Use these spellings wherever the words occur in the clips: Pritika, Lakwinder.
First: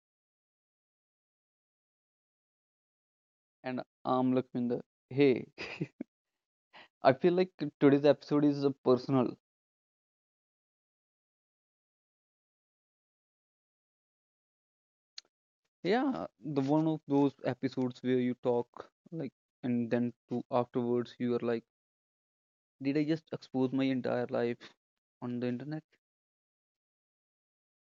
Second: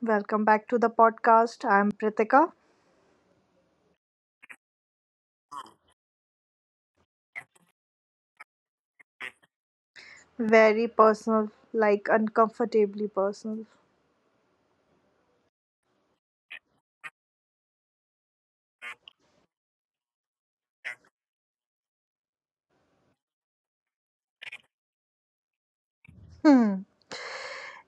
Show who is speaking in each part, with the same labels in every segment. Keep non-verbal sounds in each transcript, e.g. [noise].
Speaker 1: welcome back to the podcast. I'm Pritika.
Speaker 2: And I'm Lakwinder. Hey, [laughs] I feel like today's episode is a personal.
Speaker 1: Very personal, like uncomfortably personal.
Speaker 2: Yeah, the one of those episodes where you talk like, and then to afterwards you are like, did I just expose my entire life on the internet?
Speaker 1: Hmm,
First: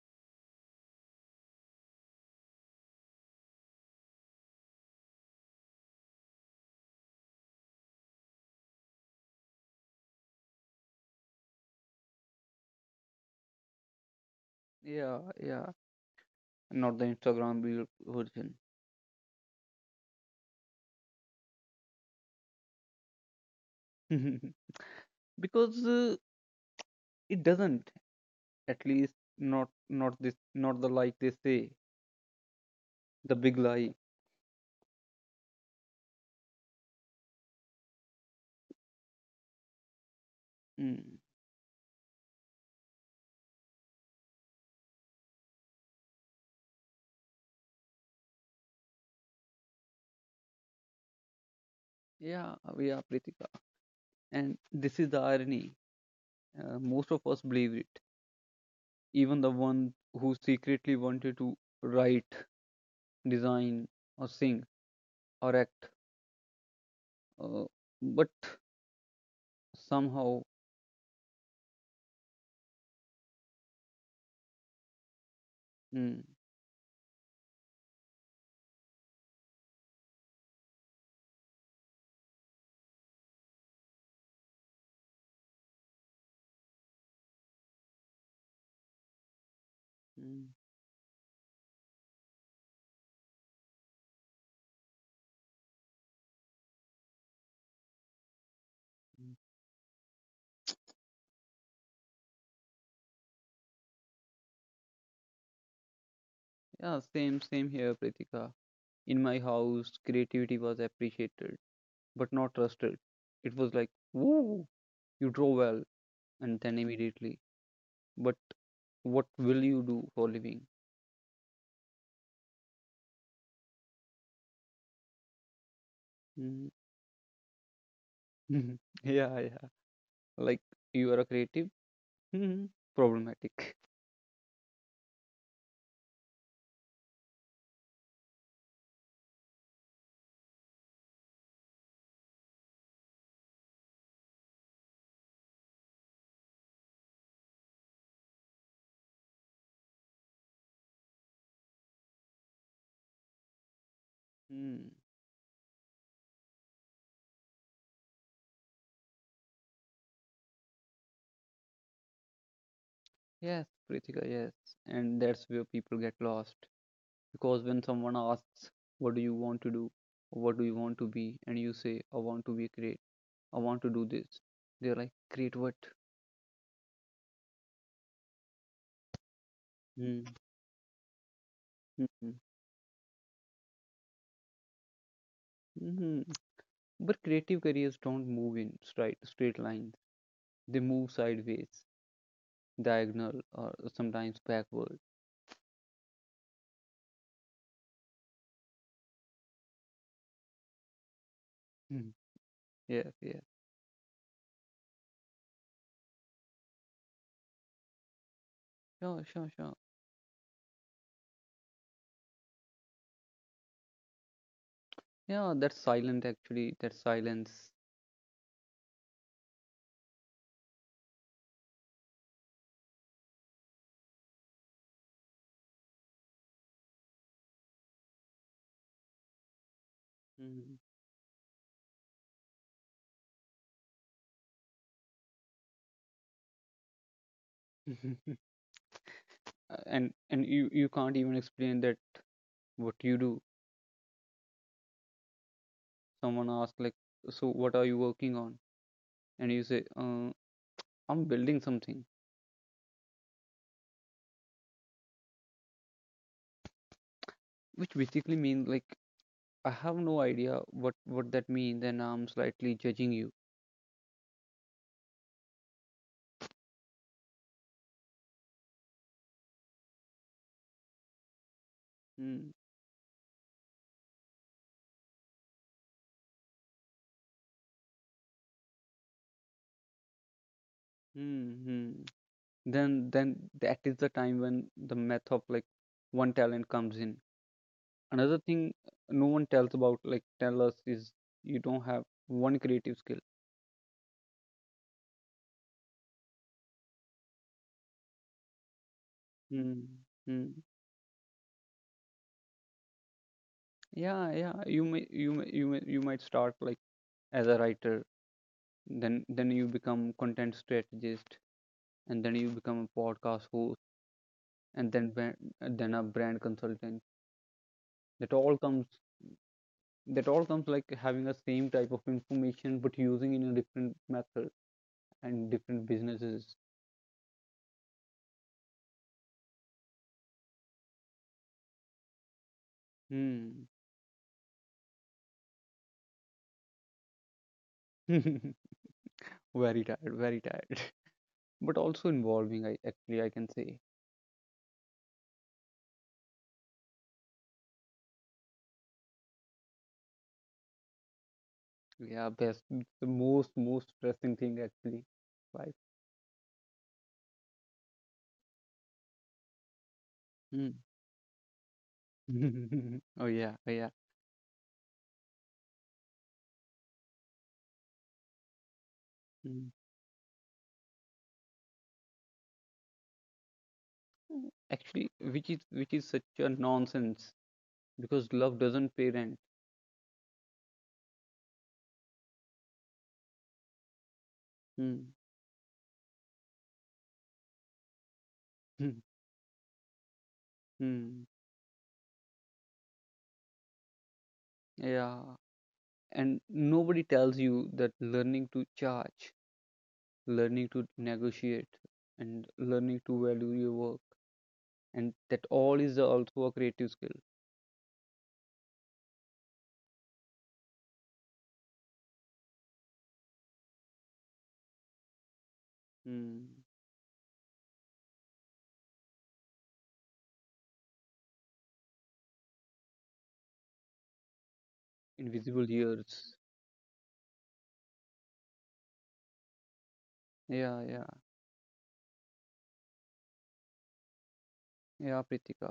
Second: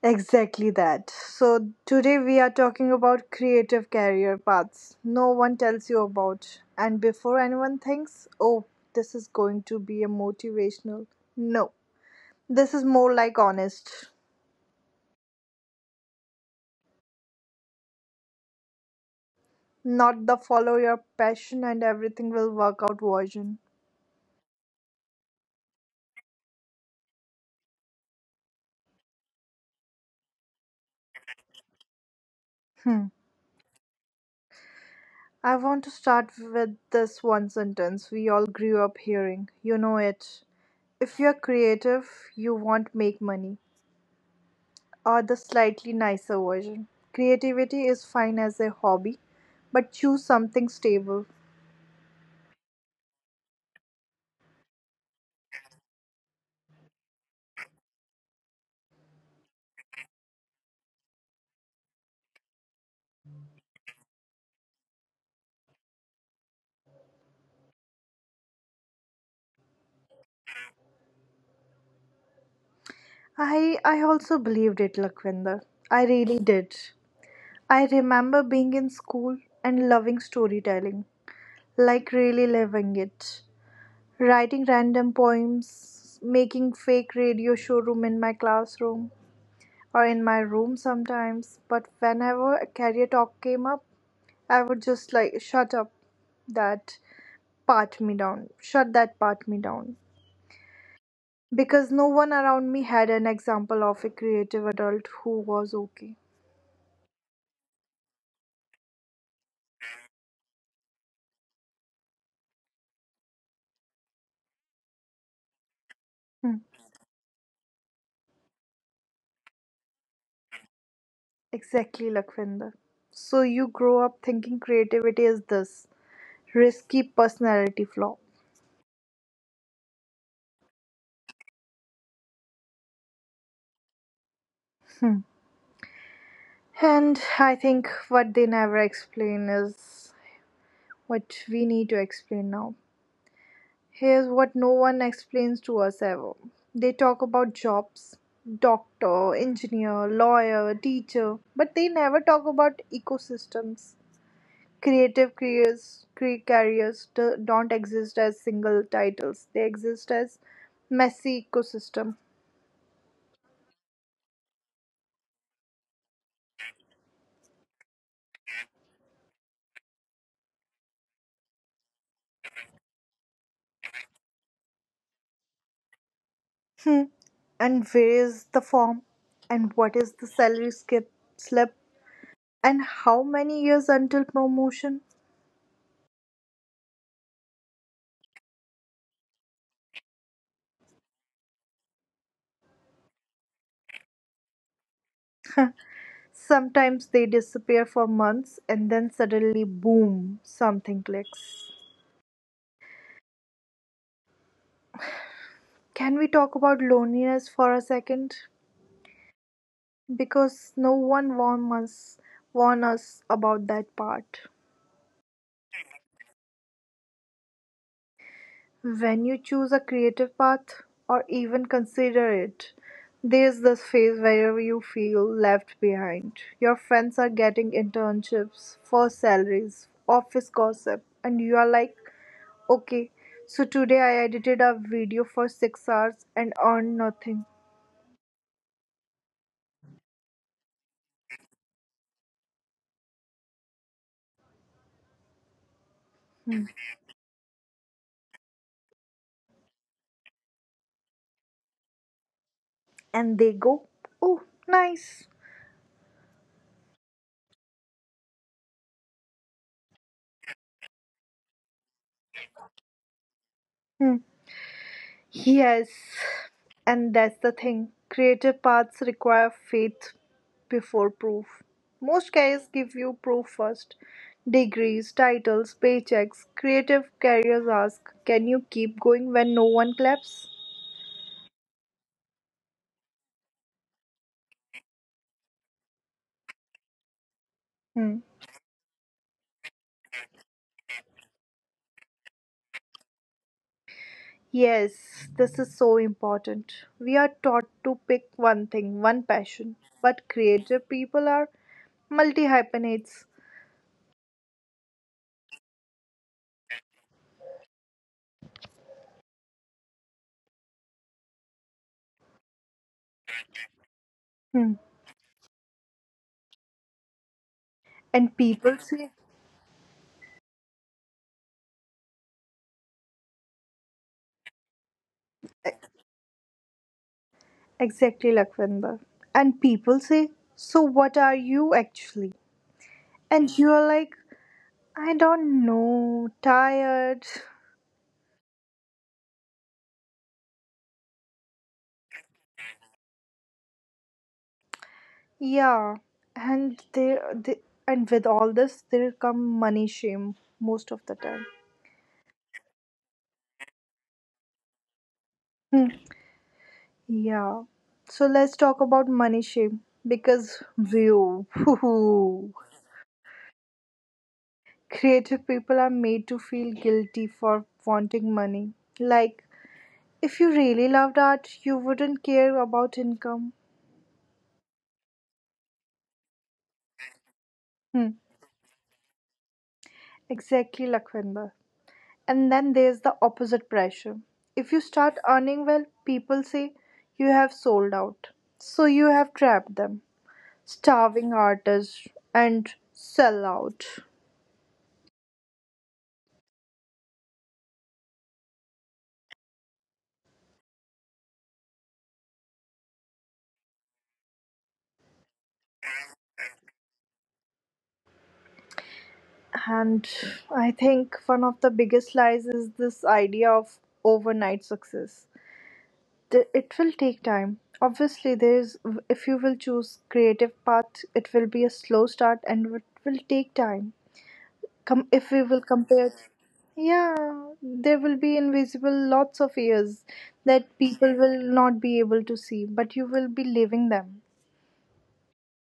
Speaker 1: exactly that. So, today we are talking about creative career paths no one tells you about. And before anyone thinks, oh, this is going to be a motivational, no, this is more like honest,
Speaker 2: Yeah, yeah, not the Instagram real version.
Speaker 1: not the follow your passion and everything will work out version.
Speaker 2: [laughs] Because it doesn't. At least not this, not the like they say
Speaker 1: Hmm,
Speaker 2: the big lie.
Speaker 1: I want to start with this one sentence we all grew up hearing. You know it.
Speaker 2: Mm.
Speaker 1: If you're creative, you won't make money. Or the slightly nicer version. Creativity is fine as a hobby, but choose something stable.
Speaker 2: Yeah, we are Pritika, and this is the irony. Most of us believe it, even the one who secretly wanted to write, design, or sing, or act. Uh, but somehow,
Speaker 1: I also believed it, Lakwinder. I
Speaker 2: mm,
Speaker 1: really did. I remember being in school and loving storytelling, like really loving it. Writing random poems, making fake radio showroom in my classroom, or in my
Speaker 2: mm,
Speaker 1: room sometimes. But whenever a career talk came up, I would just like shut up that part me down, shut that
Speaker 2: mm.
Speaker 1: part me down. Because no one around me had an example of a creative adult who was okay.
Speaker 2: Yeah, same here, Pritika. In my house, creativity was appreciated, but not trusted. It was like, woo, you draw well,
Speaker 1: Hmm.
Speaker 2: and then immediately, but what will you do for living?
Speaker 1: Exactly, Lakvinder. So you grow up thinking creativity is this
Speaker 2: Mm.
Speaker 1: risky personality flaw.
Speaker 2: [laughs] Yeah, yeah. Like, you are a creative? Hmm. Problematic.
Speaker 1: Hmm. And I think what they never explain is what we need to explain now. Here's what no one explains to us ever. They talk about jobs doctor, engineer, lawyer, teacher, but they never talk about ecosystems.
Speaker 2: Hmm.
Speaker 1: Creative careers, don't exist as single titles, they exist as messy ecosystem.
Speaker 2: Yes, Prithika, yes. And that's where people get lost. Because when someone asks, "What do you want to do?" Or "What do you want to be?" And you say, "I want to be great. I want to do this." They're like, "Create what?"
Speaker 1: Hmm. And where is the form? And what is
Speaker 2: Hmm.
Speaker 1: the salary skip slip?
Speaker 2: Hmm.
Speaker 1: And how many years until promotion?
Speaker 2: Hmm. But creative careers don't move in straight lines, they move sideways, diagonal, or sometimes backward.
Speaker 1: Sometimes they disappear for months and then suddenly, boom, something clicks.
Speaker 2: Hmm. Yes, yes.
Speaker 1: Can we talk about loneliness for a second?
Speaker 2: Sure, sure, sure.
Speaker 1: Because no one warn us about that part.
Speaker 2: Yeah, that's silent actually. That's silence.
Speaker 1: When you choose a creative path or even consider it, there's this phase where you feel left behind. Your friends are getting internships, first salaries, office
Speaker 2: Hmm.
Speaker 1: gossip, and you are like, okay, so today I edited a video for 6 hours and earned nothing.
Speaker 2: [laughs] And you can't even explain that what you do, someone
Speaker 1: Hmm.
Speaker 2: asks like, "So what are you working on?" And you say, I'm building something,
Speaker 1: And they go, oh, nice.
Speaker 2: which basically means like, I have no idea what that means and I'm slightly judging you.
Speaker 1: Hmm. Yes, and that's the thing. Creative paths require faith before proof. Most
Speaker 2: Hmm.
Speaker 1: careers give you proof first degrees, titles, paychecks. Creative careers ask, can you keep going when no one claps?
Speaker 2: Hmm. Hmm. Then that is the time when the math of like one talent comes in.
Speaker 1: Hmm.
Speaker 2: Another thing no one tells about like tell us is, you don't have one creative skill.
Speaker 1: Yes, this is so important. We are taught to pick one thing, one passion,
Speaker 2: Hmm.
Speaker 1: but
Speaker 2: Hmm.
Speaker 1: creative people are multi hyphenates.
Speaker 2: Yeah, yeah. You might start like as a writer, then you become content strategist, and then you become a podcast host,
Speaker 1: Hmm.
Speaker 2: and then a brand consultant. That
Speaker 1: And
Speaker 2: all
Speaker 1: people
Speaker 2: comes
Speaker 1: say,
Speaker 2: that all comes like having the same type of information but using in a different method and different businesses.
Speaker 1: exactly, Lakhvinder. And people say, so what are you actually? And
Speaker 2: Hmm.
Speaker 1: you're like, I don't know, tired.
Speaker 2: [laughs] Very tired, very tired. [laughs] But also involving, I actually I can say,
Speaker 1: Yeah. And they and with all this, there come money shame most of the time.
Speaker 2: yeah, best the most stressing thing actually, right?
Speaker 1: Yeah. So let's talk about money shame because view. [laughs]
Speaker 2: [laughs] Oh yeah, oh yeah.
Speaker 1: Creative people are made to feel guilty for wanting money. Like
Speaker 2: Mm.
Speaker 1: if you really loved art, you wouldn't care about income.
Speaker 2: Mm, actually, which is such a nonsense
Speaker 1: Hmm.
Speaker 2: because love doesn't pay rent.
Speaker 1: Exactly, Lakhvinder. And then there's the opposite pressure. If you
Speaker 2: Mm.
Speaker 1: start earning well, people say you have sold out. So you
Speaker 2: [laughs]
Speaker 1: have trapped them.
Speaker 2: Mm.
Speaker 1: Starving artists and sell out.
Speaker 2: Yeah, and nobody tells you that learning to charge, learning to negotiate, and learning to value your work, and that all is also a creative skill.
Speaker 1: And I think one of the biggest lies is this idea of overnight success.
Speaker 2: Mm.
Speaker 1: It will take time. Obviously, there is if you will choose creative path, it will be a slow start and it will take time. Come if we will
Speaker 2: Invisible
Speaker 1: compare,
Speaker 2: years.
Speaker 1: yeah, there will be invisible lots of years
Speaker 2: Yeah,
Speaker 1: that
Speaker 2: yeah,
Speaker 1: people will not be able to see, but you will be living them.
Speaker 2: yeah, Pritika.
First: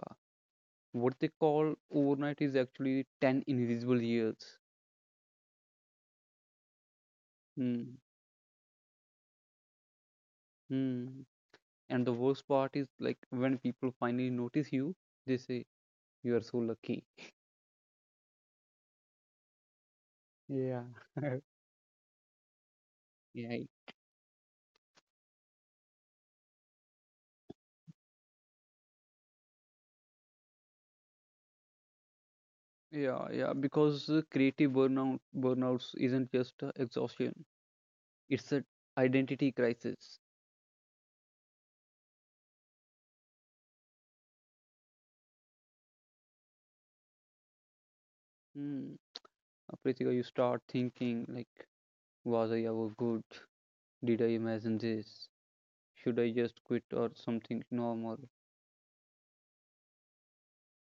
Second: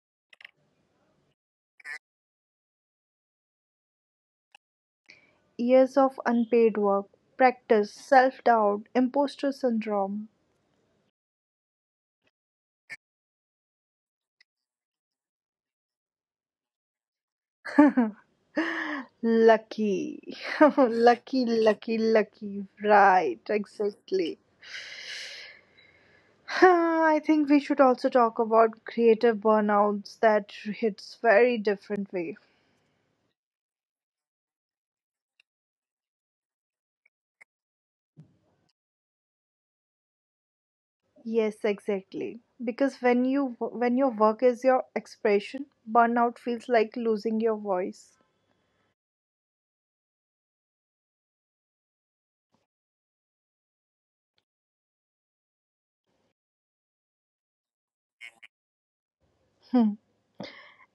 Speaker 2: What they call overnight is actually 10 invisible years.
Speaker 1: Years of unpaid work, practice,
Speaker 2: Hmm.
Speaker 1: self doubt, imposter syndrome,
Speaker 2: Hmm. And the worst part is like, when people finally notice you, they say you are so lucky.
Speaker 1: lucky. [laughs]
Speaker 2: Yeah. [laughs]
Speaker 1: Lucky, lucky, lucky. Right,
Speaker 2: Yeah.
Speaker 1: exactly. [laughs] [sighs] I think we should also talk about creative burnouts that hits very different way.
Speaker 2: Yeah, yeah, because creative burnouts isn't just exhaustion; it's an identity crisis.
Speaker 1: Yes, exactly. Because when you when your work is your expression, burnout feels like losing your voice.
Speaker 2: Hmm. Pritika, you start thinking like, "Was I ever good? Did I imagine this? Should I just quit or something normal?"
Speaker 1: Hmm.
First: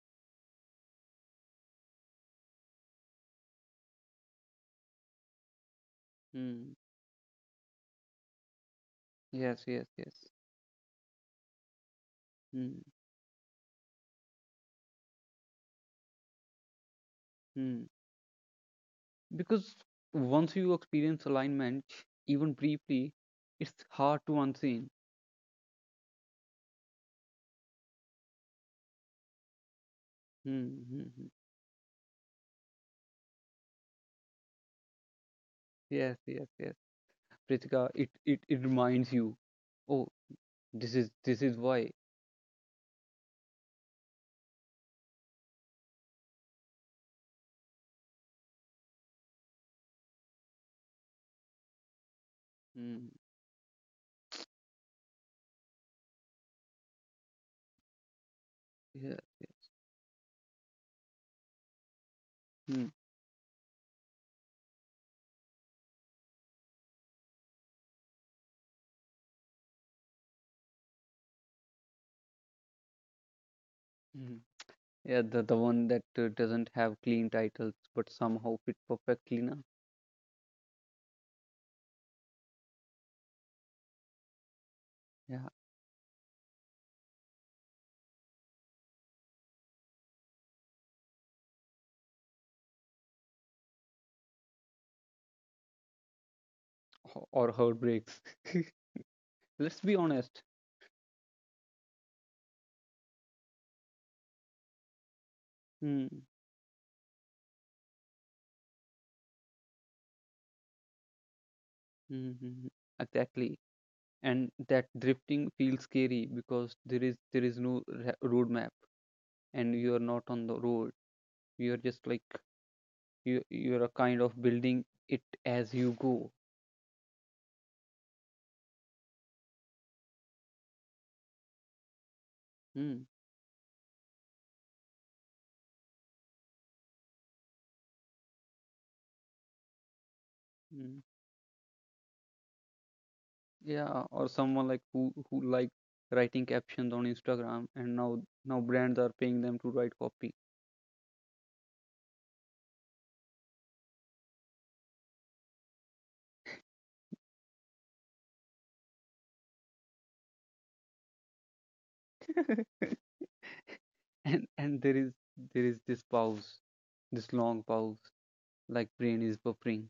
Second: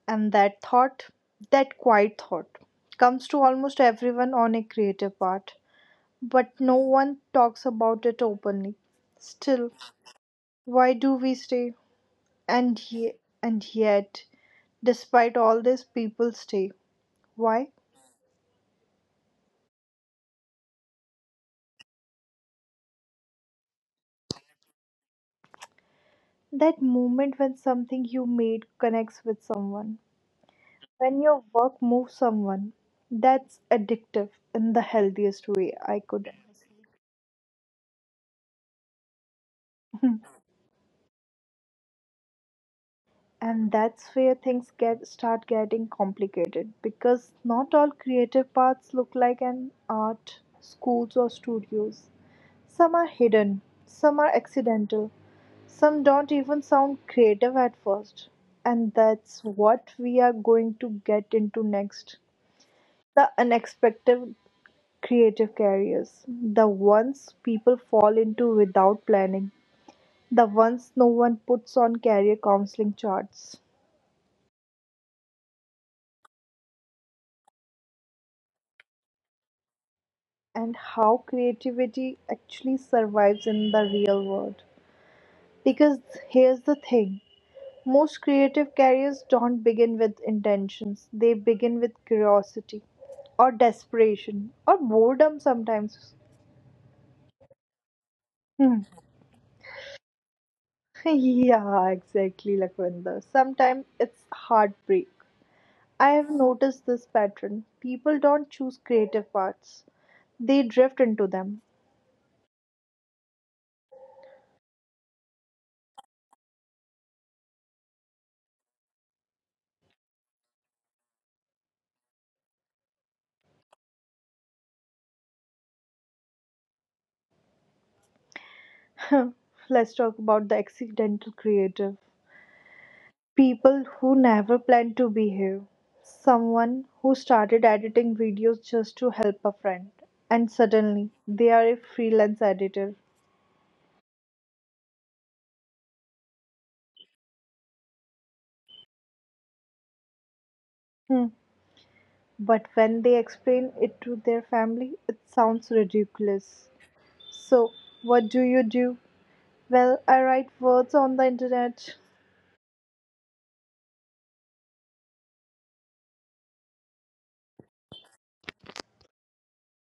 Speaker 1: And that thought, that quiet thought, comes to almost everyone on a creative part, but
Speaker 2: Hmm.
Speaker 1: no one talks about it openly.
Speaker 2: Yes,
Speaker 1: Still,
Speaker 2: yes, yes.
Speaker 1: why do we stay?
Speaker 2: Hmm.
Speaker 1: And ye- and yet, despite all this, people stay. Why?
Speaker 2: Hmm. Because once you experience alignment, even briefly, it's hard to unseen.
Speaker 1: That moment when something you made connects with someone, when
Speaker 2: Mm-hmm.
Speaker 1: your work moves someone, that's addictive in the healthiest way I
Speaker 2: Yes,
Speaker 1: could.
Speaker 2: yes, yes. Pritika, it reminds you, oh,
Speaker 1: [laughs]
Speaker 2: this is why.
Speaker 1: And that's where things get start getting complicated because not all creative paths look like an art schools or studios. Some are
Speaker 2: Mm,
Speaker 1: hidden, some are accidental, some don't even sound creative at first. And
Speaker 2: yeah.
Speaker 1: that's what we are going to get into next
Speaker 2: Mm,
Speaker 1: the unexpected creative careers, the ones people fall into without planning, the ones no one puts on career counseling charts,
Speaker 2: mm. Yeah. The one that doesn't have clean titles but somehow fit perfectly, na?
Speaker 1: and how creativity actually survives in the real world.
Speaker 2: Yeah,
Speaker 1: Because here's the thing most creative careers don't begin with intentions, they begin with curiosity or desperation or boredom sometimes.
Speaker 2: or heartbreaks.
Speaker 1: Hmm.
Speaker 2: [laughs] Let's be honest.
Speaker 1: [laughs] Yeah, exactly, Lakwinder. Sometimes it's heartbreak.
Speaker 2: Mm,
Speaker 1: I
Speaker 2: mm.
Speaker 1: have noticed this pattern. People don't choose creative paths, they drift into them.
Speaker 2: Hmm. Hmm. Exactly. And that drifting feels scary because there is no roadmap, and you are not on the road, you are just like, you're a kind of building it as you go.
Speaker 1: [laughs] Let's talk about the accidental creative.
Speaker 2: Hmm.
Speaker 1: People who never planned to behave. Someone who started editing videos just to help a friend, and
Speaker 2: Mm.
Speaker 1: suddenly they are a freelance editor.
Speaker 2: Yeah, or someone like who like writing captions on Instagram, and now brands are paying them to write copy.
Speaker 1: Hmm. But when they explain it to their family, it sounds ridiculous. So, what do you do? Well, I write words on the internet.
Speaker 2: [laughs] And there is this pause, this long pause, like brain is buffering.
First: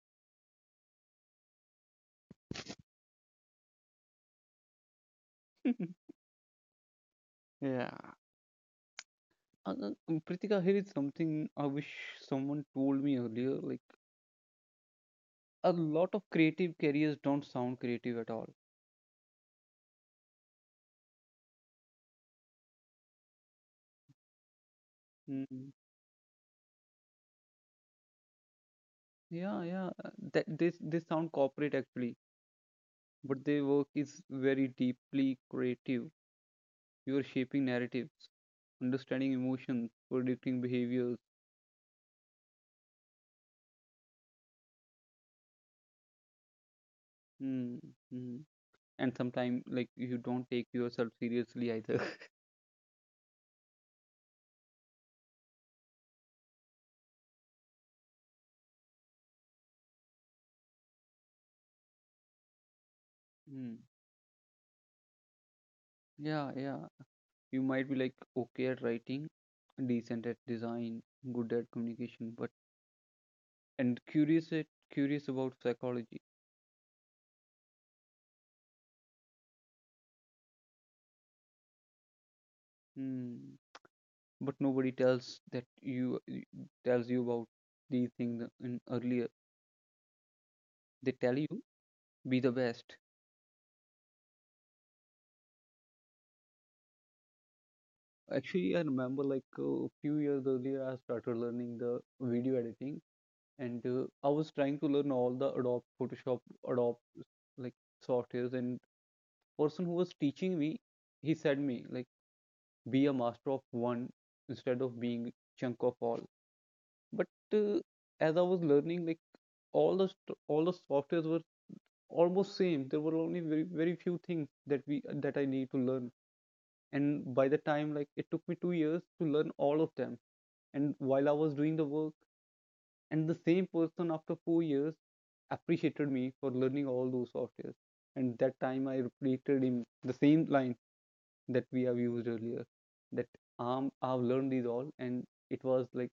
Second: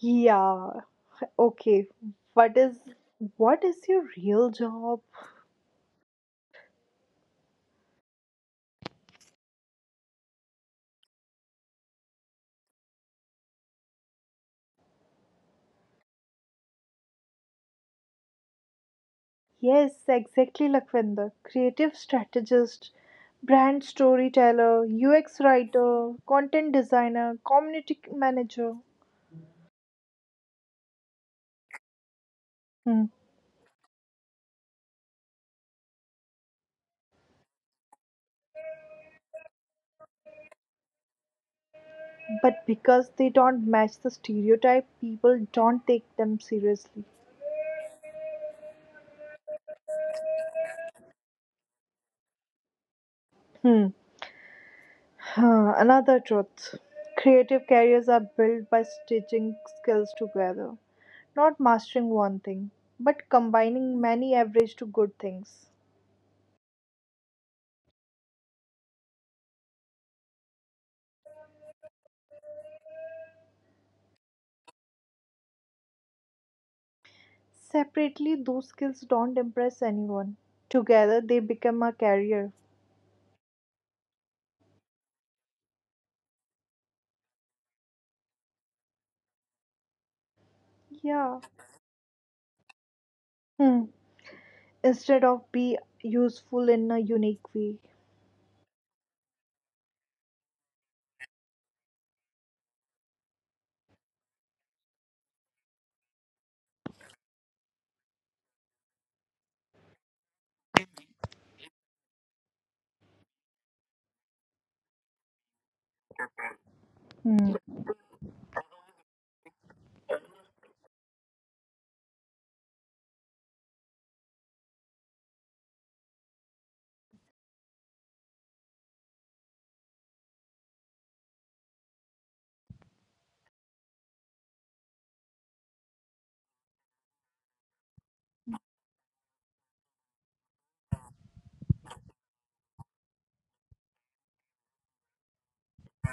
Speaker 1: Yeah. Okay. What is what is your real job?
Speaker 2: [laughs] Yeah. Pritika, here is something I wish someone told me earlier. Like, a lot of creative careers don't sound creative at all.
Speaker 1: Yes, exactly, Lakwinder. Creative strategist, brand storyteller, UX
Speaker 2: Mm.
Speaker 1: writer, content designer, community manager.
Speaker 2: Yeah, yeah. That they sound corporate actually,
Speaker 1: Hmm.
Speaker 2: but their work is very deeply creative. You are shaping narratives, understanding emotions, predicting behaviors.
Speaker 1: But because they don't match the stereotype, people don't take them seriously.
Speaker 2: Mm, mm. And sometimes like, you don't take yourself seriously either. [laughs]
Speaker 1: Hmm. Huh, another truth. Creative careers are built by stitching skills together, not mastering one thing, but
Speaker 2: Mm.
Speaker 1: combining many average to good things.
Speaker 2: Yeah, yeah. You might be like, okay at writing, decent at design, good at communication, but and curious about psychology.
Speaker 1: Separately, those skills don't impress anyone. Together, they become a career.
Speaker 2: Hmm. But nobody tells you about these things in earlier, they tell
Speaker 1: Yeah.
Speaker 2: you, be the best.
Speaker 1: Hmm. Instead of be useful in a unique way.
Speaker 2: Actually, I remember like a few years earlier, I started learning the video editing, and I was trying to learn all the Adobe Photoshop, Adobe, like softwares, and person who was teaching me, he said me like, be a master of one instead of being chunk of all. But
Speaker 1: Hmm.
Speaker 2: uh, as I was learning, like, all the all the softwares were almost same, there were only very very few things that I need to learn. And by the time, like, it took me 2 years to learn all of them, and while I was doing the work, and the same person after 4 years appreciated me for learning all those softwares. And that time I repeated him the same line that we have used earlier, that, I've learned these all, and it was like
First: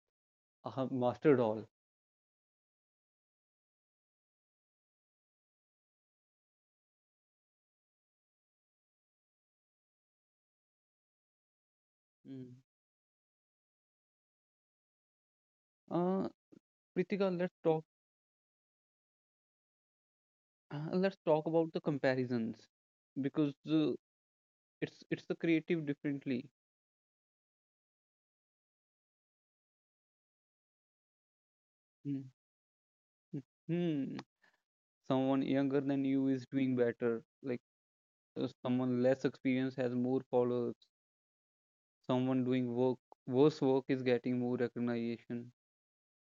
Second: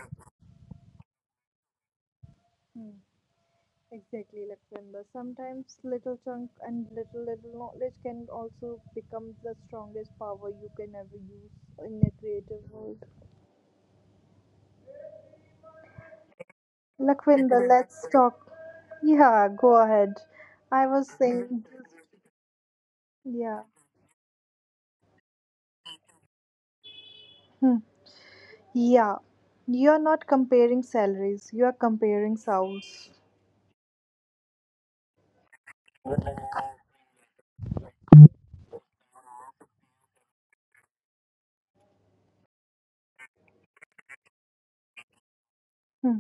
Speaker 2: I have mastered all.
Speaker 1: Hmm. Exactly, like Lakwinder. Sometimes little chunk and little little knowledge can also become the strongest power you can ever use in a
Speaker 2: Mm.
Speaker 1: creative world.
Speaker 2: Uh, Pritika, let's
Speaker 1: Lakhvinder,
Speaker 2: talk.
Speaker 1: let's talk. Yeah, go ahead. I was
Speaker 2: Let's talk
Speaker 1: saying,
Speaker 2: about the comparisons, because
Speaker 1: yeah.
Speaker 2: it's the creative differently.
Speaker 1: Yeah, you're not comparing salaries, you are
Speaker 2: Mm.
Speaker 1: comparing souls.
Speaker 2: Hmm. Someone younger than you is doing better. Like, someone less experienced has more followers. Someone doing work worse work is getting more recognition.
Speaker 1: Hmm.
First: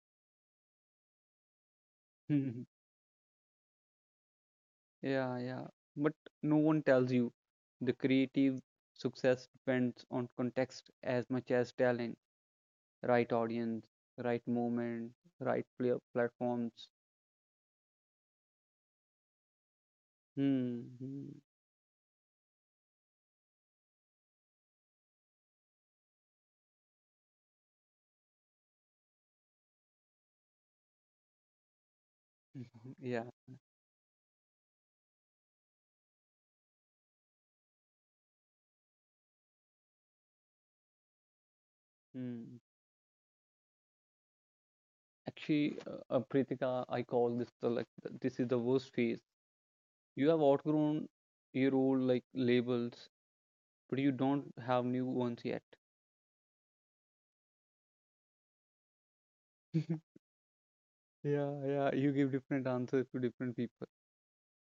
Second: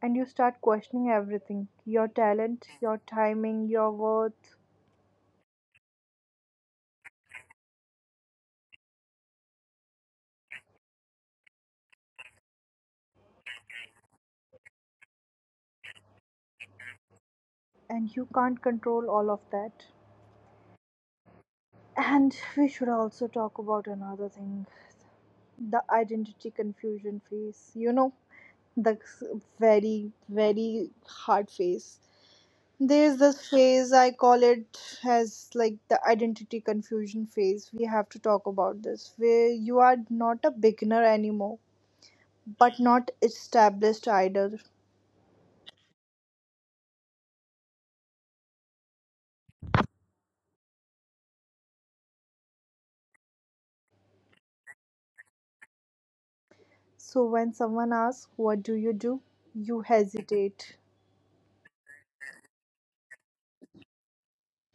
Speaker 1: And you start questioning everything your talent,
Speaker 2: [laughs]
Speaker 1: your timing, your worth,
Speaker 2: Yeah, yeah. But no one tells you, the creative success depends on context as much as talent, right audience, right moment, right platforms.
Speaker 1: and you can't control all of that.
Speaker 2: Hmm. Hmm.
Speaker 1: And we should also talk about another thing the identity confusion phase. You know, the very, very hard phase.
Speaker 2: [laughs]
Speaker 1: There's
Speaker 2: Yeah.
Speaker 1: this phase I call it as like the identity confusion phase. We have to talk about this where you are not a beginner anymore,
Speaker 2: Hmm.
Speaker 1: but not established either.
Speaker 2: Actually, Pritika, I call this the like this is the worst phase. You have outgrown your old like labels, but you don't have new ones yet.
Speaker 1: So when someone asks, what do you do? You
Speaker 2: [laughs]
Speaker 1: hesitate.
Speaker 2: Yeah, yeah. You give different answers to different people.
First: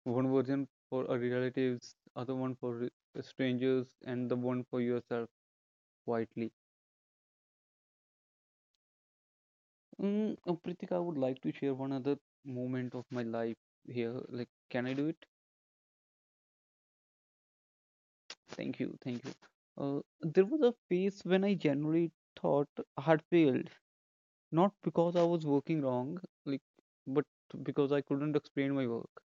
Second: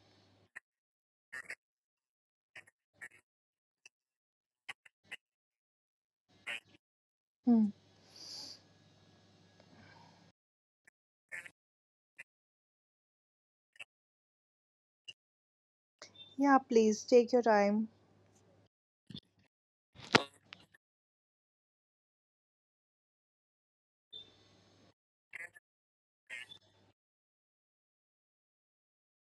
Speaker 2: One version for a relatives, other one for strangers, and the one for yourself quietly.
Speaker 1: Hmm.
Speaker 2: Mm. Pritika, I would like to share one other moment of my life here. Like, can I do it?
Speaker 1: Yeah, please take your time.
Speaker 2: Thank you, thank you. There was a phase when I generally thought I had failed, not because I was working wrong, like, but because I couldn't explain my work.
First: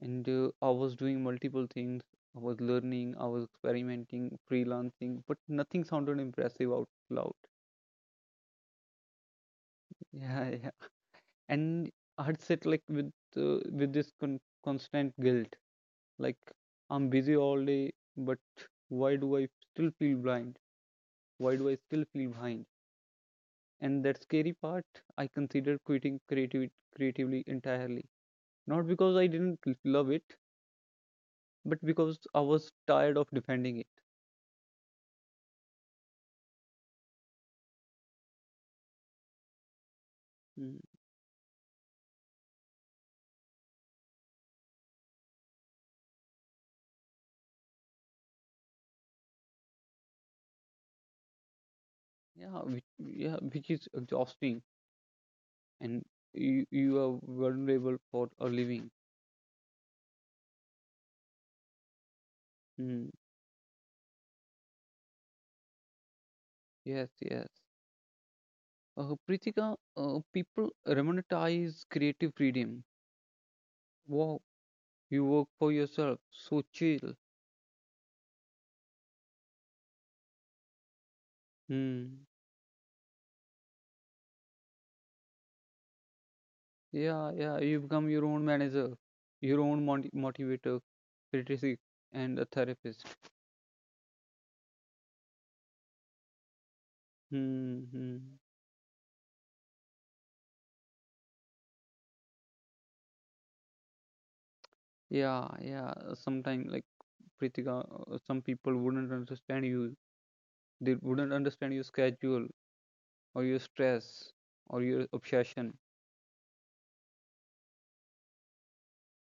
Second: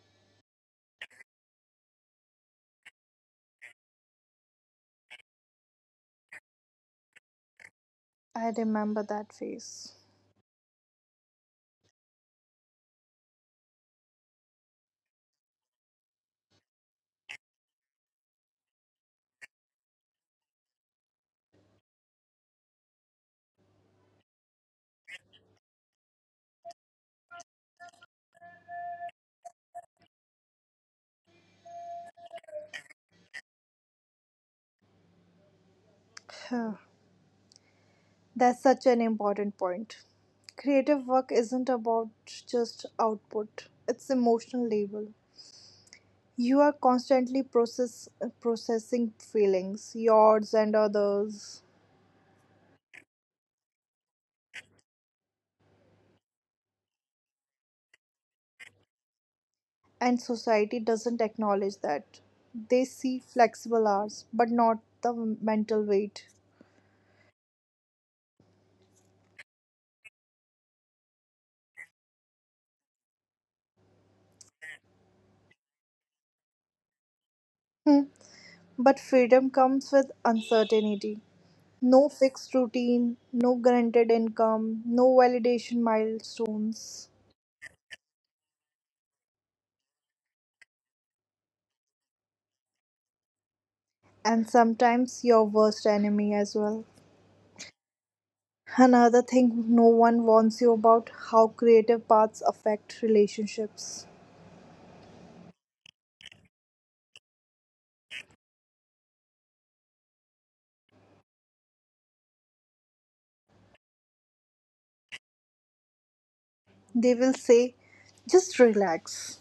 Speaker 2: And I was doing multiple things. I was learning, I was experimenting, freelancing, but nothing sounded impressive out loud.
Speaker 1: I remember that phase.
Speaker 2: Yeah, yeah. And I'd sit like with this constant guilt, like, I'm busy all day, but why do I still feel blind? Why do I still feel behind? And that scary part, I considered quitting creativity creatively entirely. Not because I didn't love it, but because I was tired of defending it.
Speaker 1: Huh. That's such an important point.
Speaker 2: Mm.
Speaker 1: Creative work isn't about just output, it's emotional labor. You are constantly processing feelings, yours and others,
Speaker 2: Yeah, which is exhausting, and you are vulnerable for a living.
Speaker 1: and society doesn't acknowledge that. They
Speaker 2: Mm,
Speaker 1: see flexible hours, but not the mental weight.
Speaker 2: yes, yes. Pritika, people romanticize creative freedom. Wow, you work for yourself, so chill.
Speaker 1: Hmm. But freedom comes with uncertainty. No
Speaker 2: Hmm.
Speaker 1: fixed routine, no guaranteed income, no validation milestones,
Speaker 2: Yeah, yeah, you become your own manager, your own motivator, critic, and a therapist.
Speaker 1: and sometimes your worst enemy as well.
Speaker 2: Hmm. Hmm.
Speaker 1: Another thing no one warns you about how creative paths affect relationships.
Speaker 2: Yeah, yeah. Sometimes, like, Pritika, some people wouldn't understand you. They wouldn't understand your schedule or your stress or your obsession.
Speaker 1: They will say, just relax,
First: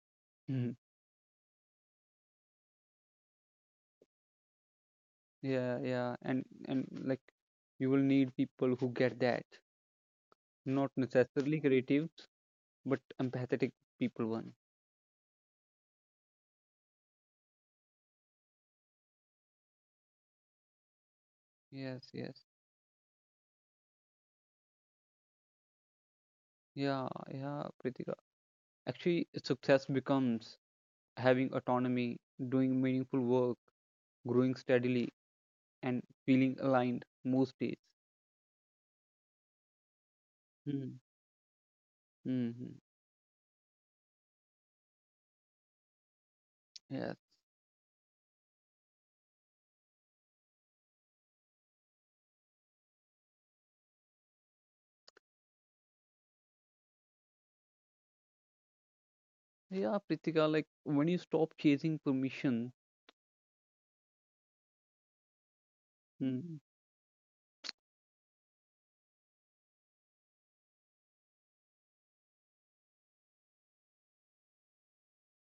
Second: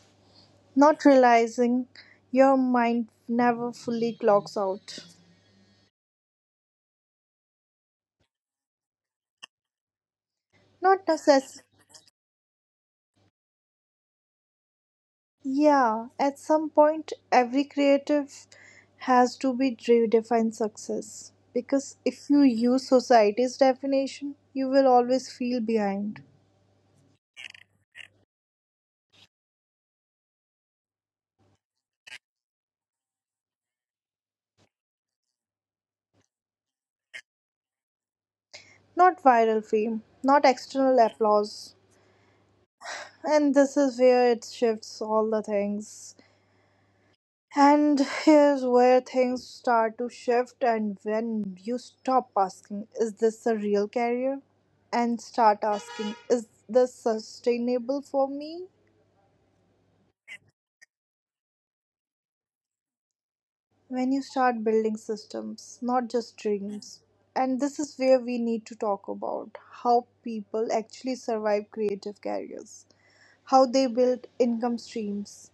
Speaker 2: [laughs]
Speaker 1: not realizing your mind never fully clocks out.
Speaker 2: Yeah, yeah, and like, you will need people who get that, not
Speaker 1: Not
Speaker 2: necessarily
Speaker 1: necessary.
Speaker 2: creative, but empathetic people one.
Speaker 1: Yeah, at some point, every creative has to be redefine success. Because
Speaker 2: Yes,
Speaker 1: if you
Speaker 2: yes,
Speaker 1: use society's definition, you will always feel behind.
Speaker 2: yeah, yeah, Pritika. Actually, success becomes having autonomy, doing meaningful work, growing steadily, and feeling aligned most days.
Speaker 1: Not viral fame, not
Speaker 2: Mm.
Speaker 1: external applause.
Speaker 2: Mm-hmm.
Speaker 1: And this is where it shifts all the things.
Speaker 2: Yes,
Speaker 1: And here's where things start to shift, and when you stop asking, is this a real career? And start asking, is this sustainable for me?
Speaker 2: yeah, Pritika. Like, when you stop chasing permission,
Speaker 1: When you start building systems, not just
Speaker 2: mm,
Speaker 1: dreams. And this is where we need to talk about how people actually survive creative careers, how they build income streams,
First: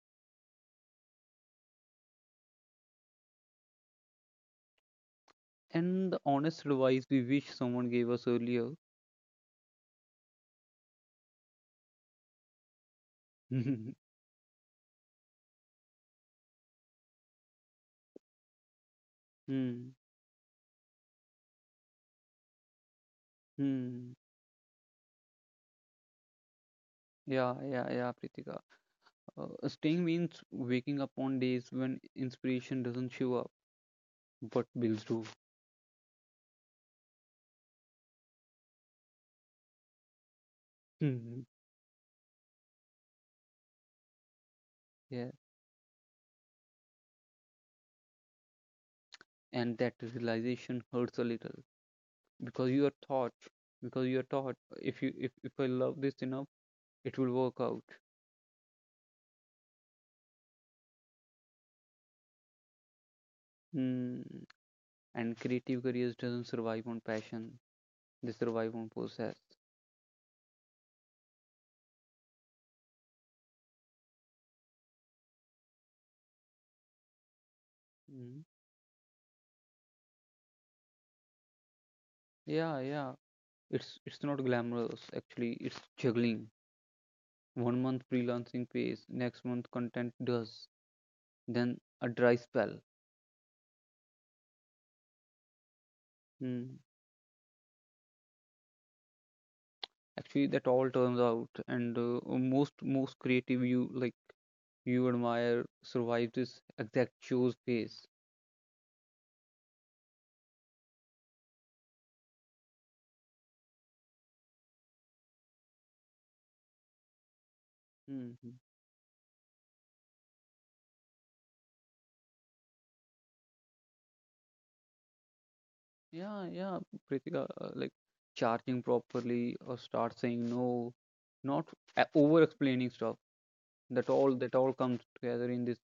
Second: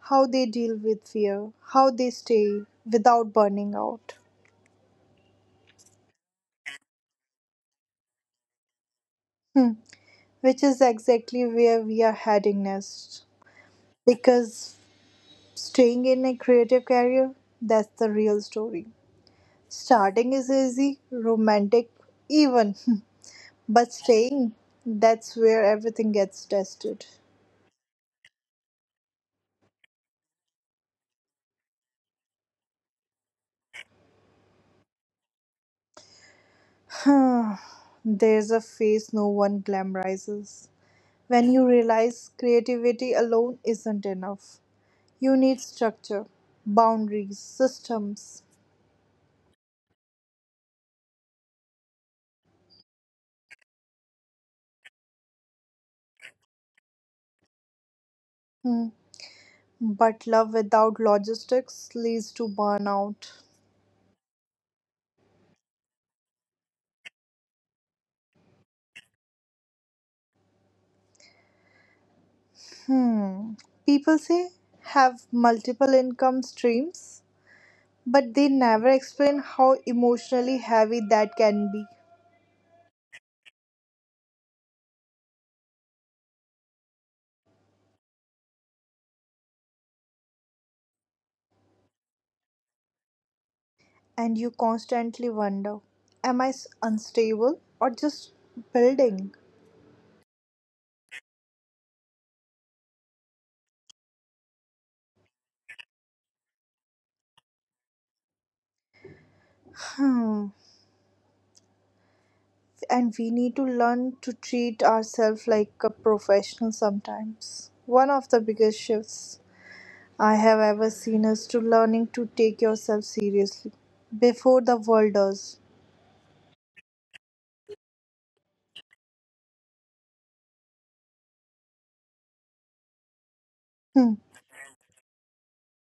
Speaker 1: how they deal with fear, how they stay without burning out.
Speaker 2: and the honest advice we wish someone gave us earlier.
Speaker 1: Hmm. Which is exactly where we are heading next.
Speaker 2: [laughs]
Speaker 1: Because staying in a creative career, that's the real story.
Speaker 2: Mm.
Speaker 1: Starting is easy, romantic, even, [laughs] but
Speaker 2: Hmm.
Speaker 1: staying, that's where everything gets tested.
Speaker 2: Yeah, yeah, yeah, Pritika. Staying means waking up on days when inspiration doesn't show up, but bills do.
Speaker 1: [sighs] There's a phase no one glamorizes.
Speaker 2: Hmm.
Speaker 1: When you realize creativity alone isn't enough,
Speaker 2: Yeah,
Speaker 1: you need structure, boundaries, systems.
Speaker 2: and that realization hurts a little, because you are taught, because you are taught, if you if I love this enough, it will work out.
Speaker 1: Hmm. But love without logistics leads to burnout.
Speaker 2: Hmm. And creative careers doesn't survive on passion; they survive on process.
Speaker 1: Hmm. People say have multiple income streams, but
Speaker 2: Hmm.
Speaker 1: they never explain how emotionally heavy that can be.
Speaker 2: Yeah, yeah. It's not glamorous actually. It's juggling. One month freelancing pays, next month content does, then a dry spell.
Speaker 1: And you constantly wonder, am I
Speaker 2: Hmm.
Speaker 1: unstable or just building?
Speaker 2: Actually, that all turns out, and most creative you like, you admire survive this exact chose phase.
Speaker 1: Hmm. And we need to learn to treat ourselves like a professional sometimes. One of the
Speaker 2: Hmm.
Speaker 1: biggest shifts I have ever seen us to learning to take yourself seriously before the world does.
Speaker 2: Yeah, yeah, Pritika, like charging properly or start saying no, not over explaining stuff. That
Speaker 1: Hmm.
Speaker 2: all that all comes together in this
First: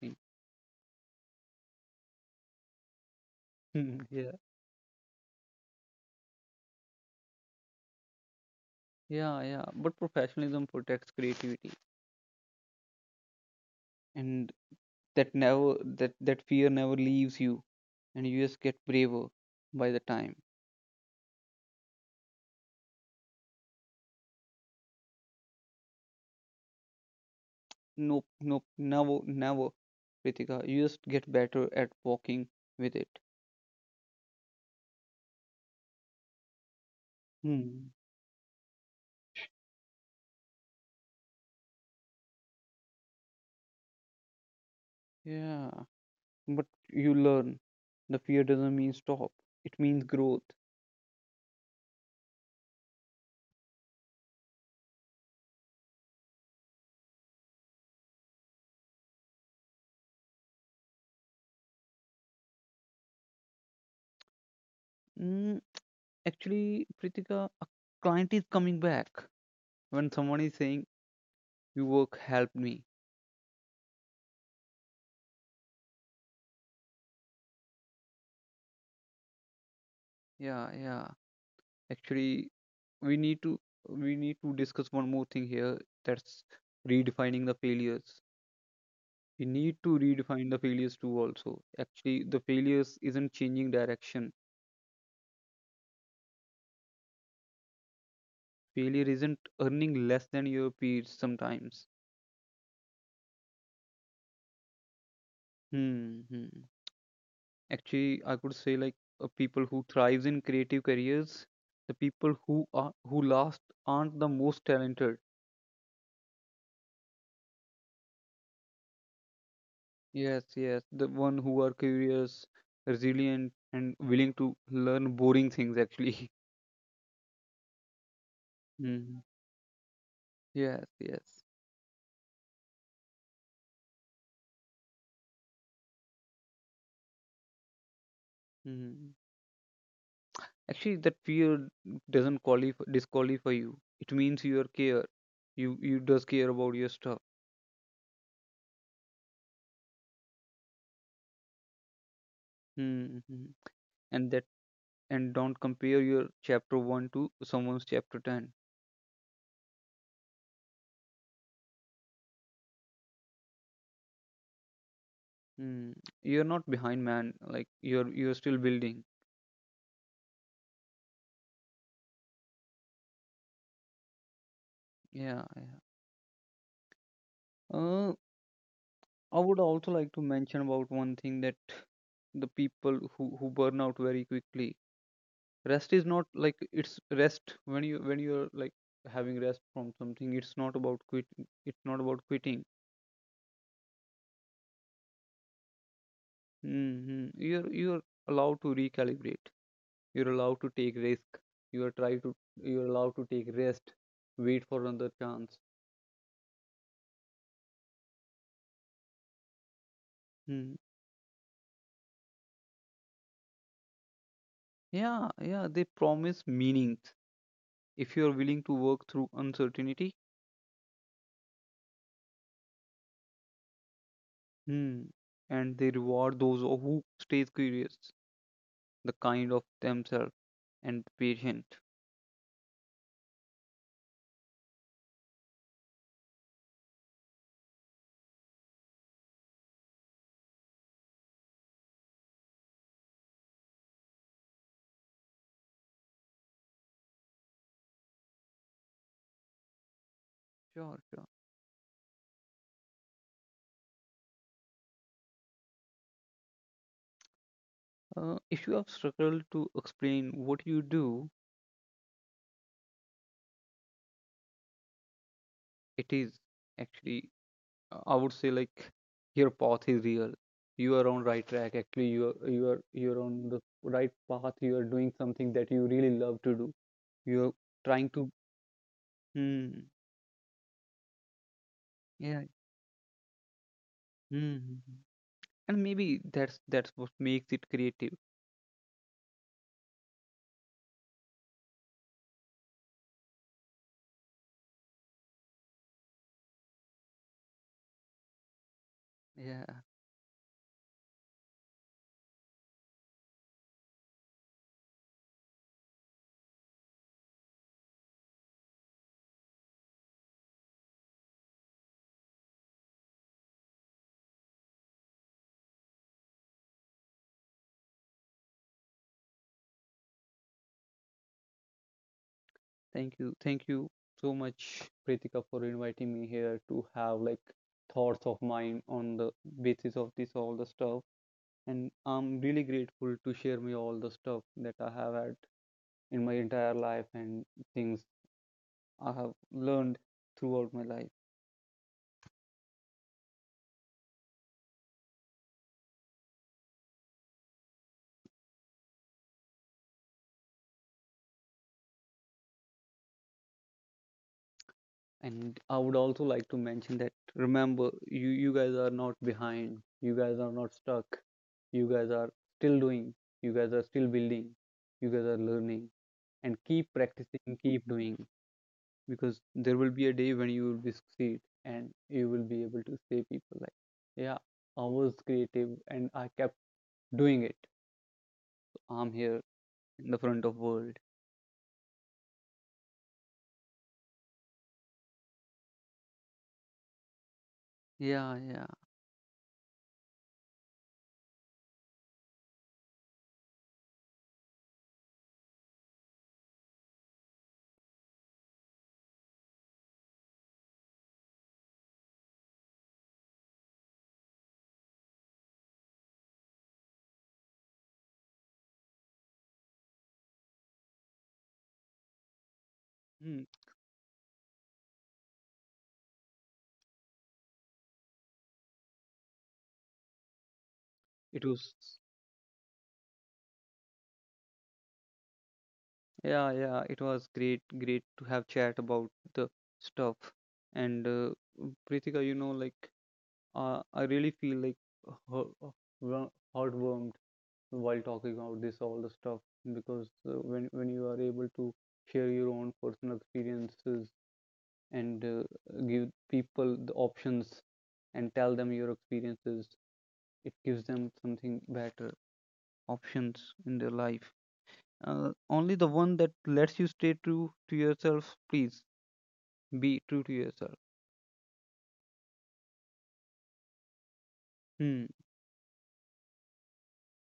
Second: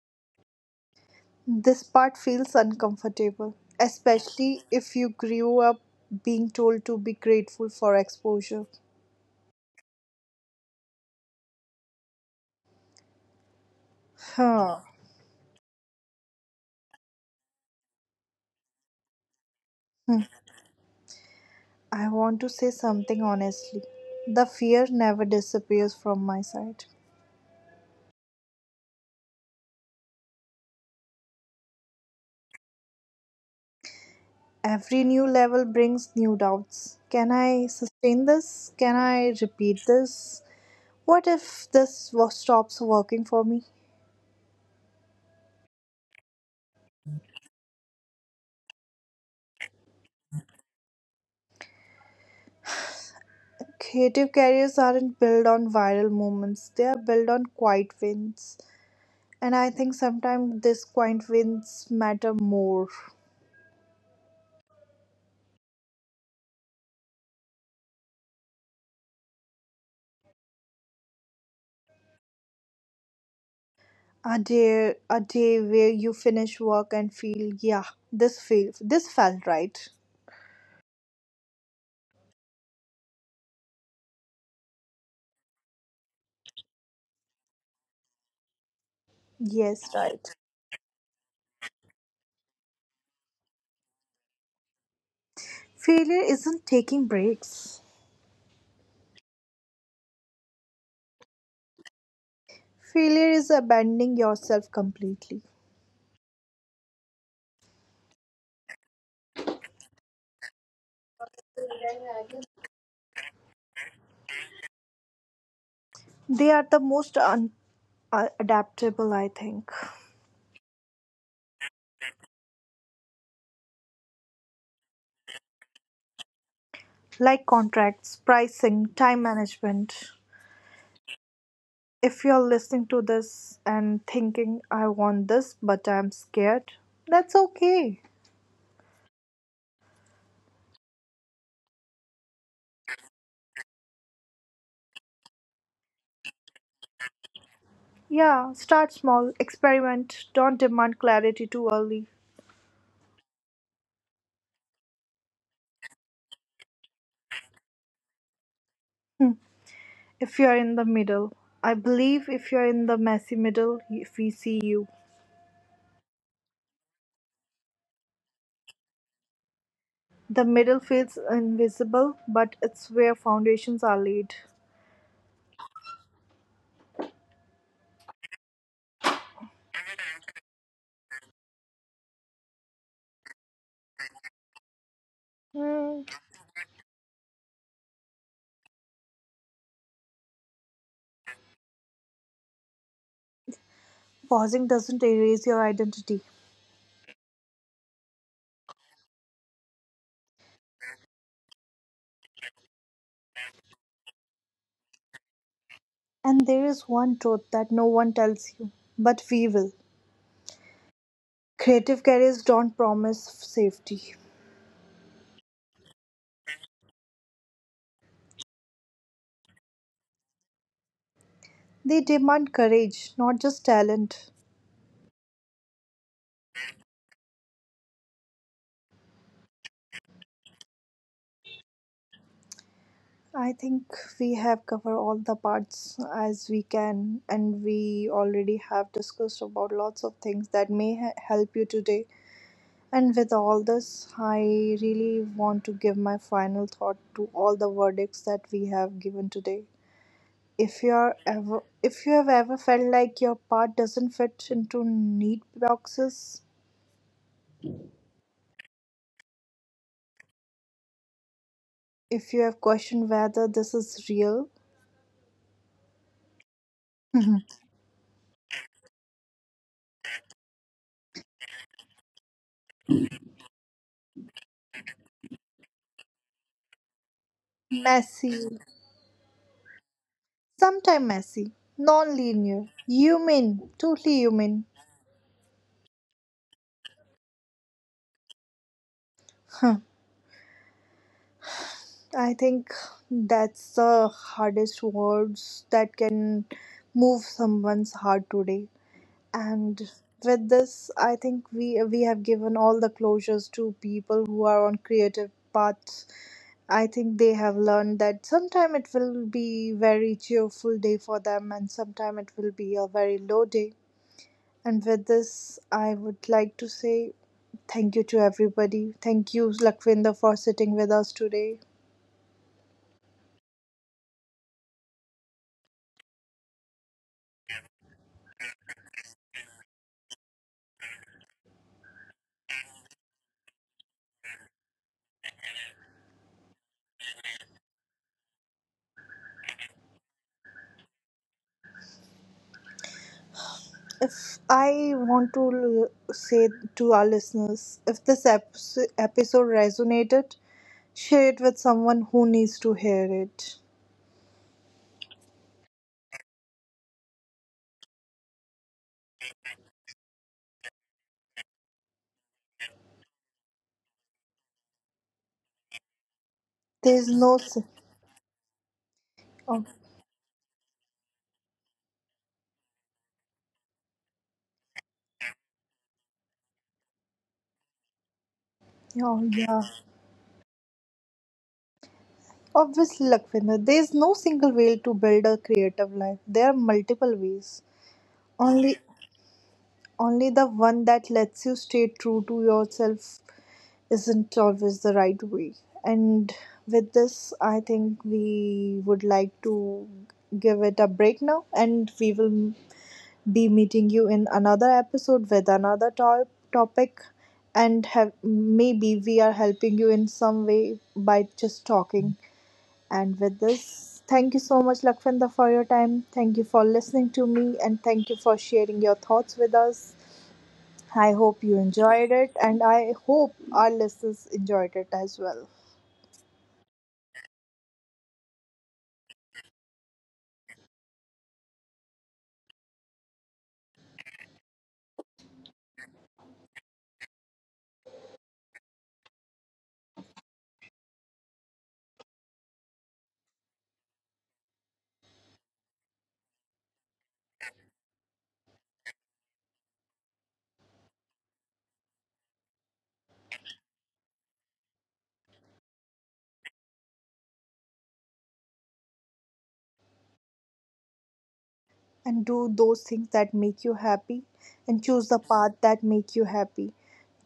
Speaker 2: thing.
Speaker 1: This part feels uncomfortable,
Speaker 2: [laughs] Yeah,
Speaker 1: especially if you grew up being told to be grateful for exposure.
Speaker 2: yeah, yeah. But professionalism protects creativity, and
Speaker 1: Huh.
Speaker 2: that never that fear never leaves you, and you just get braver by the
Speaker 1: Hmm.
Speaker 2: time.
Speaker 1: I want to say something honestly. The fear never disappears from my side.
Speaker 2: Nope, never, Ritika, you just get better at walking with it.
Speaker 1: Every new level brings new doubts. Can I
Speaker 2: Hmm.
Speaker 1: sustain this? Can I repeat this? What if this stops working for me?
Speaker 2: Yeah, but you learn, the fear doesn't mean stop, it means growth.
Speaker 1: Creative careers aren't built on viral moments, they are built on quiet wins. And I think sometimes these quiet wins matter more.
Speaker 2: Mm, actually Pritika, a client is coming back, when someone is saying, "You work helped me."
Speaker 1: A day where you finish work and feel, yeah, this felt right.
Speaker 2: Yeah, yeah. Actually, we need to we need to discuss one more thing here, that's redefining the failures, we need
Speaker 1: Yes,
Speaker 2: to
Speaker 1: right.
Speaker 2: redefine the failures too also. Actually, the failures isn't changing direction,
Speaker 1: Failure isn't taking breaks.
Speaker 2: failure isn't earning less than your peers sometimes.
Speaker 1: Failure is abandoning yourself completely.
Speaker 2: Hmm. Hmm. Actually, I could say like, people who thrives in creative careers, the people who last aren't the most talented.
Speaker 1: They are the most adaptable, I think.
Speaker 2: Yes, yes, the one who are curious, resilient, and willing to learn boring things actually.
Speaker 1: Like contracts,
Speaker 2: [laughs]
Speaker 1: pricing, time
Speaker 2: Hmm.
Speaker 1: management.
Speaker 2: Yes, yes.
Speaker 1: If you're listening to this and thinking, I want this, but I'm scared, that's okay.
Speaker 2: Hmm. Actually, that fear doesn't qualify disqualify you. It means you are care. You does care about your stuff.
Speaker 1: Yeah, start small, experiment, don't demand clarity too early.
Speaker 2: Mm-hmm. And that and don't compare your chapter one to someone's chapter 10.
Speaker 1: Hmm. If you're in the middle, I believe if you're in the messy middle, if we see you.
Speaker 2: Mm. You're not behind, man. Like, you're still building.
Speaker 1: The middle feels invisible, but it's where foundations are laid.
Speaker 2: Yeah, yeah. Uh, I would also like to mention about one thing, that the people who burn out very quickly. Rest
Speaker 1: Hmm.
Speaker 2: is not like, it's rest when you're like having rest from something. It's not about quit. It's not about quitting.
Speaker 1: Pausing doesn't erase your identity.
Speaker 2: Hmm. You're allowed to recalibrate. You're allowed to take risk. You are try to you're allowed to take rest. Wait for another chance.
Speaker 1: And there is one truth that no one tells you, but we will.
Speaker 2: Hmm.
Speaker 1: Creative careers don't promise safety.
Speaker 2: Yeah, yeah. They promise meanings if you are willing to work through uncertainty.
Speaker 1: They demand courage, not just talent.
Speaker 2: Hmm. And they reward those who stays curious, the kind of themselves and patient.
Speaker 1: I think we have covered all the parts as we can, and we already have discussed about lots of things that may help you today. And with all this, I really want to give my final thought to all the verdicts that we have given today. If you
Speaker 2: Sure,
Speaker 1: are
Speaker 2: sure.
Speaker 1: ever, if you have ever felt like your part doesn't fit into neat boxes,
Speaker 2: If you have struggled to explain what you do,
Speaker 1: if you have questioned whether this is real,
Speaker 2: it is actually,
Speaker 1: [laughs]
Speaker 2: I would say like, your path is real. You are on right track. Actually, you are on the right path. You are doing something that you really love to do. You are trying to.
Speaker 1: messy,
Speaker 2: Hmm.
Speaker 1: sometime messy,
Speaker 2: Yeah.
Speaker 1: non-linear, human, totally human.
Speaker 2: Hmm. And maybe that's what makes it creative.
Speaker 1: Huh. I think that's the hardest words that can move someone's heart today.
Speaker 2: Yeah.
Speaker 1: And with this, I think we have given all the closures to people who are on creative paths. I think they have learned that sometime it will be very cheerful day for them, and sometime it will be a very low day. And with this, I would like to say thank you to everybody. Thank you, Lakwinder, for sitting with us today.
Speaker 2: Thank you. Thank you so much, Pritika, for inviting me here to have like thoughts of mine on the basis of this all the stuff. And I'm really grateful to share me all the stuff that I have had in my entire life, and things I have learned throughout my life.
Speaker 1: If I want to say to our listeners, if this ep episode resonated, share it with someone who needs to hear it.
Speaker 2: And I would also like to mention that, remember, you guys are not behind. You guys are not stuck. You guys are still doing. You guys are still building. You guys are learning, and keep
Speaker 1: There's no.
Speaker 2: practicing, keep doing. Because
Speaker 1: Oh,
Speaker 2: there will be a day when you will be succeed, and you will be able to say people like, yeah, I was creative and I kept doing it, I'm
Speaker 1: oh,
Speaker 2: here
Speaker 1: yeah.
Speaker 2: in the front of world.
Speaker 1: Obviously, Lakwinder. There's no single way to build a creative life. There are multiple ways.
Speaker 2: Yeah, yeah.
Speaker 1: Only, only the one that lets you stay true to yourself isn't always the right way. And with this, I think we would like to give it a break now, and we will be meeting you in another episode with another topic. And have, maybe we are helping you in some way by just talking. And with
Speaker 2: Hmm.
Speaker 1: this, thank you so much, Lakvinda, for your time. Thank you for listening to me, and thank you for sharing your thoughts with us. I
Speaker 2: It
Speaker 1: hope you
Speaker 2: was,
Speaker 1: enjoyed it, and I hope our listeners enjoyed it as well.
Speaker 2: yeah, yeah, it was great to have chat about the stuff. And Pritika, like, I really feel like heartwarmed while talking about this all the stuff. Because when you are able to share your own personal experiences, and give people the options and tell them your experiences, it gives them something better options in their life. Only the one that lets you stay true to yourself, please be true to yourself.
Speaker 1: And do those things that make you happy, and
Speaker 2: Hmm.
Speaker 1: choose the path that make you happy.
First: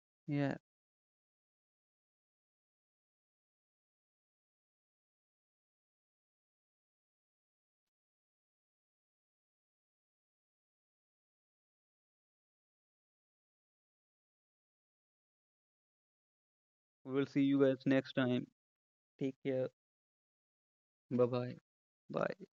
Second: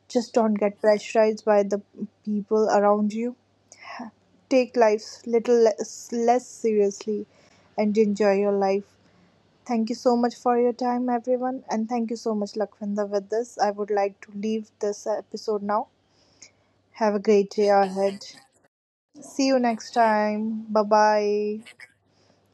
Speaker 1: Just don't
Speaker 2: Yeah.
Speaker 1: get pressurized by the people around you. Take life little less seriously, and enjoy your life. Thank you so much for your time, everyone, and thank you so much, Lakwinder, with this. I would like to leave this episode now. Have a
Speaker 2: We'll see
Speaker 1: great
Speaker 2: you
Speaker 1: day
Speaker 2: guys next
Speaker 1: ahead.
Speaker 2: time. Take
Speaker 1: See you
Speaker 2: care.
Speaker 1: next time. Bye
Speaker 2: Bye bye.
Speaker 1: bye.
Speaker 2: Bye.